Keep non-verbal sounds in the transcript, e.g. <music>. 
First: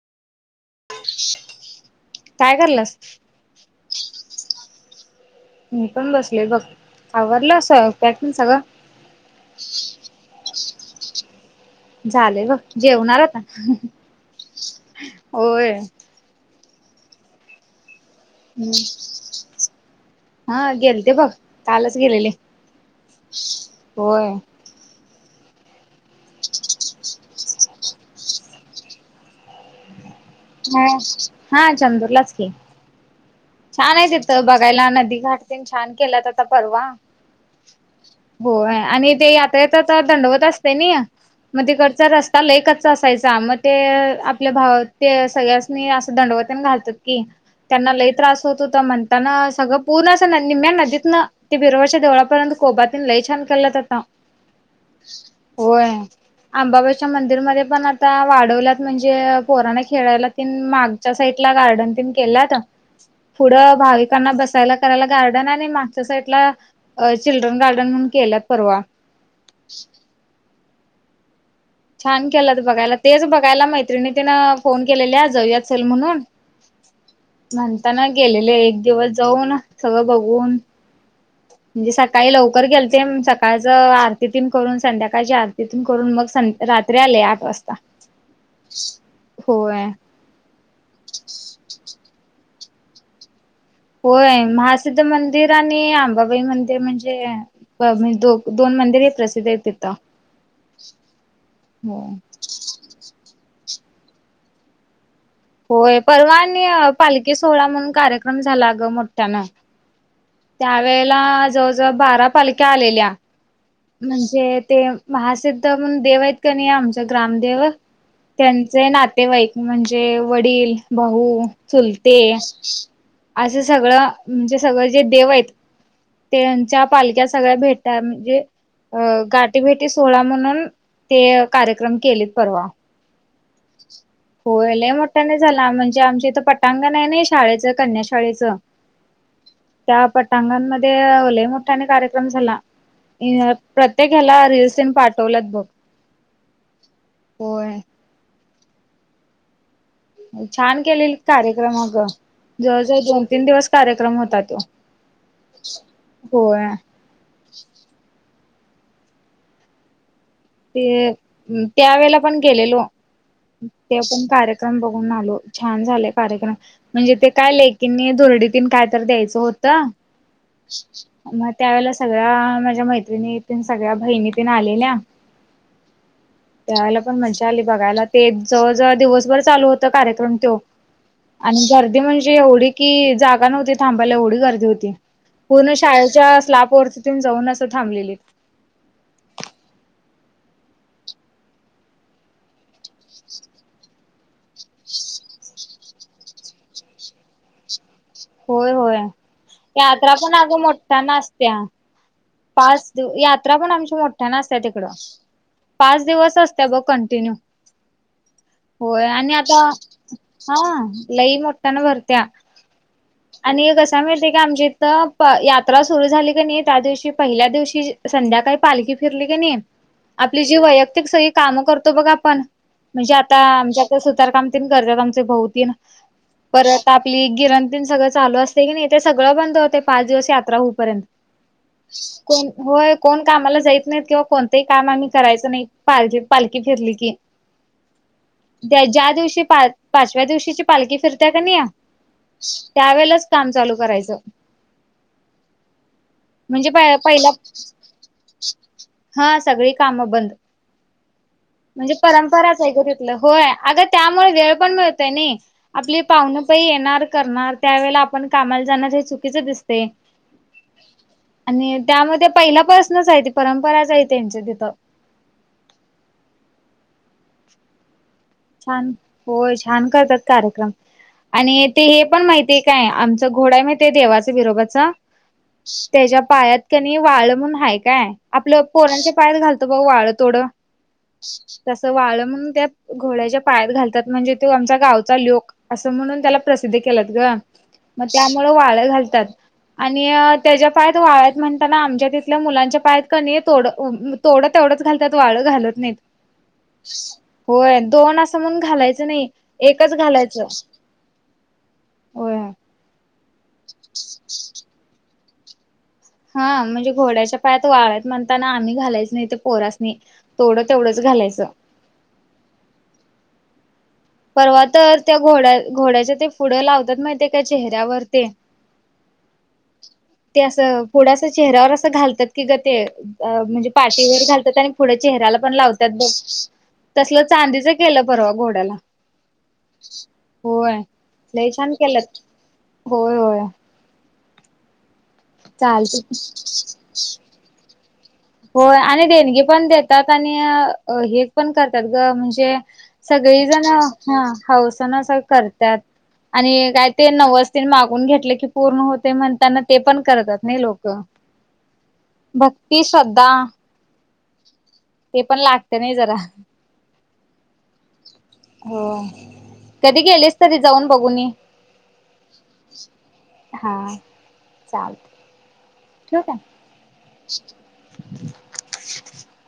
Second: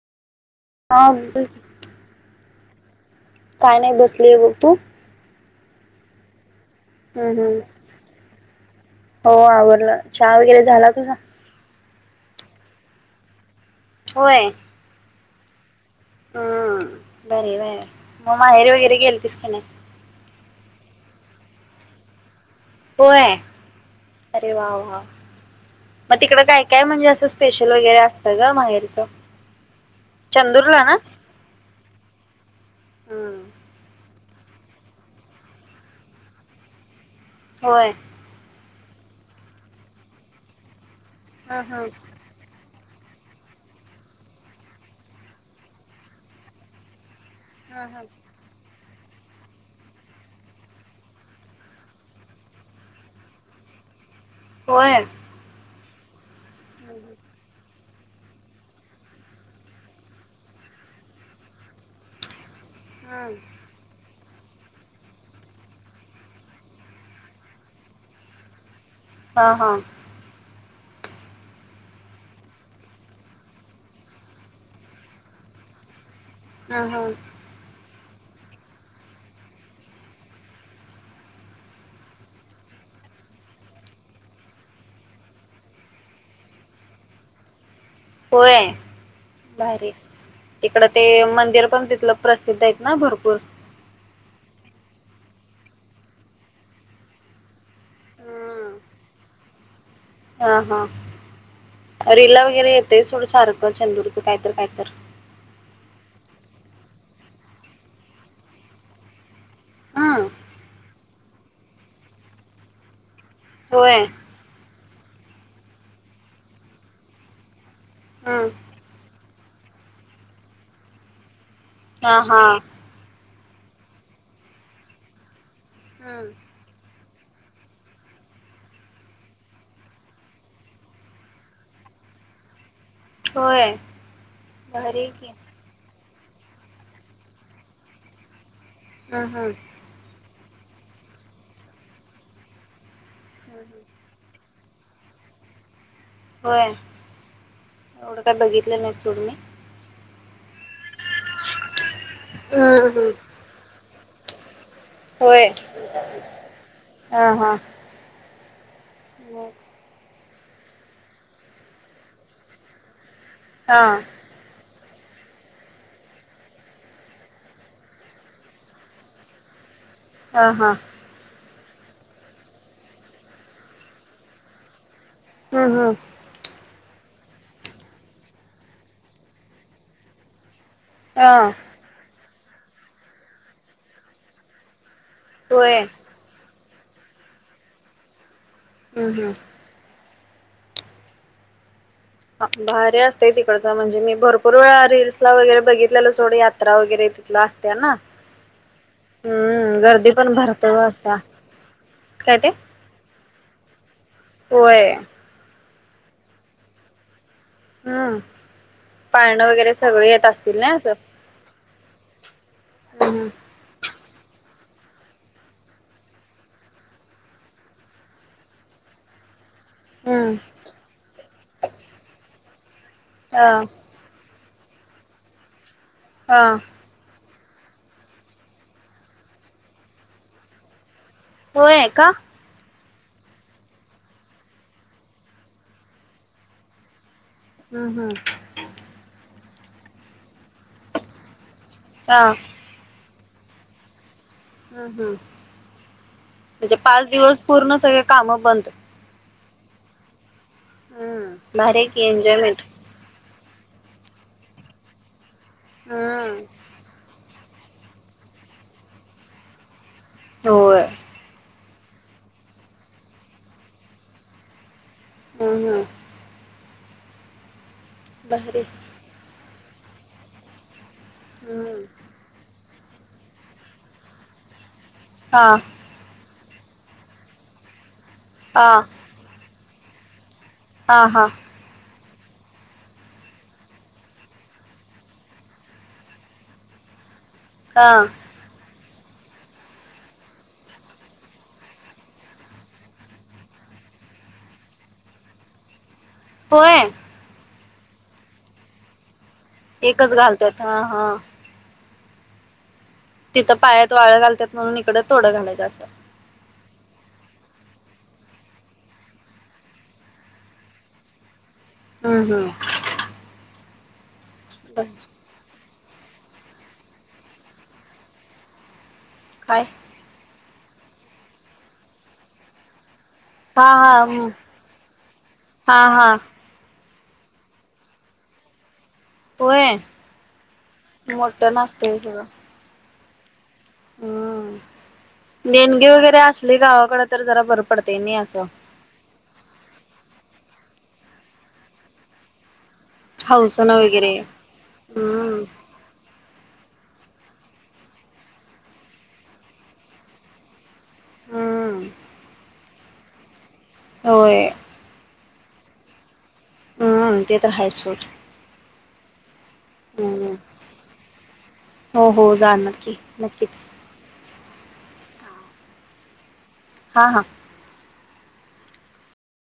हा बोला की काय करालास काय नाही बसलीय बघ तू मी पण बसले बघ हम्म आवरलं हम् स्वयंपाक तेन सगळं? हो आवरलं चहा वगैरे झाला तुझा झाले ब जेवणार आता होय होय हम्म बर बर मग माहेरी वगैरे गेलीतस का नाय हा गेलते बघ कालच गेलेले होय होय. अरे वा वा मग तिकडं काय काय म्हणजे असं स्पेशल वगैरे असतं ग माहेरीच हा हा चंदुरलाज की हम्म छान आहे तिथं बघायला नदी घाट छान केलात आता परवा होय होय आणि ते यात्रेचा तर दंडवत असते ना हम्म मग हम्म तिकडचा रस्ता लय कच च्चा असायचा मग ते आपल्या भाव ते सगळ्याचनी असं दंडवत ते घालतेत कि हम्म त्यांना हम्म लय त्रस होत होता म्हणताना सगळं पूर्ण अस निम्म्या नदीतन ते बिरोबाच्या देवळापर्यंत कोबा तेन ल छान केल्यात आता होय. होय आंबाबाईच्या हम्म मंदिर मध्ये पण आत ता वाढवल्यात म्हणजे पोराणं खेळायला तीन मागच्या साईडला गार्डन तेन केल्यात हा पुढं भाविकांना बस यला करायला गार्डन आणि मागच्या साईडला चिल्ड्रन गार्डन म्हणून केलेत परवा हा हा छान केलंत बघायला तेच बघायला मैत्रिणी तिनं फोन केलेले जाऊयात चल म्हणून हम हम आता ना गेलेले एक दिवस जाऊन सगळं बघून म्हणजे सकाळी लवकर गेलते सकाळच आरतीतेन करून संध्याकाळच्या आरतीतेन करून मग संध रा रात्री आले आठ वाजता होय होय भारी तिकडं ते मंदिर पण तिथलं प्रसिद्ध आहे ना भरपूर होय महासिद्ध मंदिर आणि अंबाबाई मंदिर म्हणजे म्हणे दो दोन हम्म मंदिर हे प्रसिद्ध आहेत तिथं हा हा हो रिला वगैरे येतय थोडं सार चंदूरचं कायत कायत होय परवा आणि पालखी सोहळा म्हणून कार्यक्रम झाला अगं मोठ्यानं हा त्यावेेळेला जवळ जवळ बारा पालख्या आलेल्या होय म्हणजे ते महासिद्ध म्हण देव आहेत का नाही आमचा ग्रामदेव हम्म. त्यांचे नात तेवाईक म्हणजे वडील भाऊ हा चुलते हा असं सगळं म्हणजे सगळं जे देव आहेत हम्म. त्यांच्या पालक्या सगळ्या भेटत म्हणजे अं गाठीीभेटी सोहळा म्हणून ते कार्यक्रम केलेत परवा होय होयला भारी आहे मोठा की नाही झाला म्हणजे आमच्या त पटांगण आहे ना शाळेचं कन्या शाळेचं हां हां. <unintelligible> लय मोठ्याने कार्यक्रम झाला प्रत्येक याला रिल्स तिनं पाठवल्यात बघ. होय होय एवढं काय बघितलं नाही. <unintelligible> मी छान केलेली कार्यक्रम आग जवळ हम्म, जवळ हम्म. दोन तीन दिवस कार्यक्रम होता त्यो. होय हां हां. मग. ते त्यावेेळेला पण गेलेलो, हा ते पण कार्यक्रम बघ घून आलो छान झाले कार्यक्रम म्हंजे ते काय लेकीं नी धुरडीत काय तर द्यायचं हो त हा हा म त्यावेेळेला सगळ्या माझ्या मैत्रिणी ते सगळ्या भहिणी तेन आलेल्या. हां हां. त्या वेळेला पण मज्जा आली बघायला ते जवळजवळ दिवसभर चालू होत कार्यक्रम त्यो हा आणि गर्दी म्हणजे एवढी कि जागा नव्हती थांबायला एवढी गर्दी होती. पूर्ण होय शाळेच्या स्लाप वरती तून जाऊन असं थांबलेली. हम्म हम्म. भारी असते तिकडचं म्हंजे मी भरपूर वेळा रील्स ला वगैरे बघित आपल्याला सोड यात्रा वगैरे तिथला असते ना. होय होय हम्म गर्दी यात्रा पण आग भरपूर मोठठ्या असत्या ना आसत्या. काय ते पाच दिव यात्रा पण आमची मोठ्या न असतं तिकडं. होय पाच दिवस असते बघ कंटिन्यू. हम्म. होय आणि पाळणं आता वगैरे सगळे येत असतील हां ना असं लई मोठ्ठया न भरत्या. हम्म आणि एक अस काय माहिती का आमच्या इथं प यात्र सुरु झाली की नी, त्या दिवशी पहिल्या दिवशी संध्याकाळी पालखी तू फिरली की नई? आपली जी हम्म वैयक्तिक सगइ कामं करतो बघ आपण, म्हणजे आता अ आमच्या कड सुतारकामं तीन करतात आमचे भाऊ तीन अ परत, आपली गिरण तेन चालू असते की नाही ते सगळं बंद होते, पाच दिवस यात्रा होऊ पर्यंत होय का कोण? होय. कोण कामाला जाईत नाहीत किंवा कोणतही काम आम्ही करायचं नाही पालखी पालखी फिरली की. हम्म हम्म त्या ज्या दिवशी पा पाचव्या दिवशीची पालखी फिरत्या क नाई हा. त्यावेळेलाच काम चालू करायचं. हम्म हम्म म्हणजे म्हणजे पाच पहिला दिवस पूर्ण सगळे काम बंद. हा सगळी कामं बंद. हम्म. भारी आहे म्हणजे की एन्जॉयमेंट परंपराच आहे ग तिथलं होय आगं त्यामुळं वेळ पण मिळतंय नी. आपली हम्म पाहुन पै येणार करणार त्यावेेळेला आपण कामाला जाणार हे चुकीच दिसतें. होय. आणि त्यामध्ये पहिलापासनच आहे ते परंपराच आहे त्यांच तिथं हम्म हम्म. भारी छान होय छान करतात कार्यक्रम आणि ते हम्म हे पण माहिती आहे? काय आमचा घोडा आहे माहित देवाचा बिरोबाचा हा त्याच्या पायात त्यानी वाळ म्हणून हाय काय आपलं हा पोरांच्या पायात घालतं बघ वाळ तोडं हा हा तसं वाळ म्हणून त्या घोड्याच्या पायात घालतात म्हणजे तो आमचा गावचा ल्योक असं म्हणून त्याला प्रसिद्ध केलात ग. हा मग त्यामुळ वाळ घालतात. आणि अ त्याच्या पायात वाळ्यात म्हणताना आमच्या तिथल्या मुलांच्या पायात क नी तोड अ तोड तेवढं घालतात वाळे घालत नाही होय होय दोन असं म्हणून घालायचं नाही एकच घालायचं घालतात हा हा होय तिथं पायात वाळ घालतात मग इकडं थोडं घालायचं असं हा म्हणजे घोड्याच्या पायात वाळत म्हणताना आम्ही घालायच नाही ते पोरासनी तौड तेवढंच घालायचं हम्म हम् परवा तर त्या घोड्या घोड्याच्या ते पुढं लावतात माहिती त्या का चेहऱ्यावर ते काय ते असं थोडस चेहऱ्यावर असं घालतात की ग ते अ म्हणजे हा पाठी वर हा घालतात आणि पुढे चेहरा्याला पण हा लावतात हा बघ तसलं चांदीच केलं परवा घोड्याला होय होय मोठं लई छान नसतय केलंत सगळं होय होय हम्म देणगी चालत. वगैरे असले गावाकडे तर जरा बर पडत होय आणि देणगी पण देतात आणि हे पण करतात ग म्हणजे सगळी हौसन जणे वगैरे हौसना अस हम्म करतात आणि काय ते नवसते मागून घेतले की पूर्ण होते म्हणताना ते पण करतात नाही लोक हम्म भक्ती श्रद्धा होय ते पण लागते नाही जरा हम ते तर हाय सोड हो कधी हम्म गेलेस तरी जाऊन बघुन ये हो हो जाणार की नक्कीच चालते ठठीक आहे हा हा <unintelligible>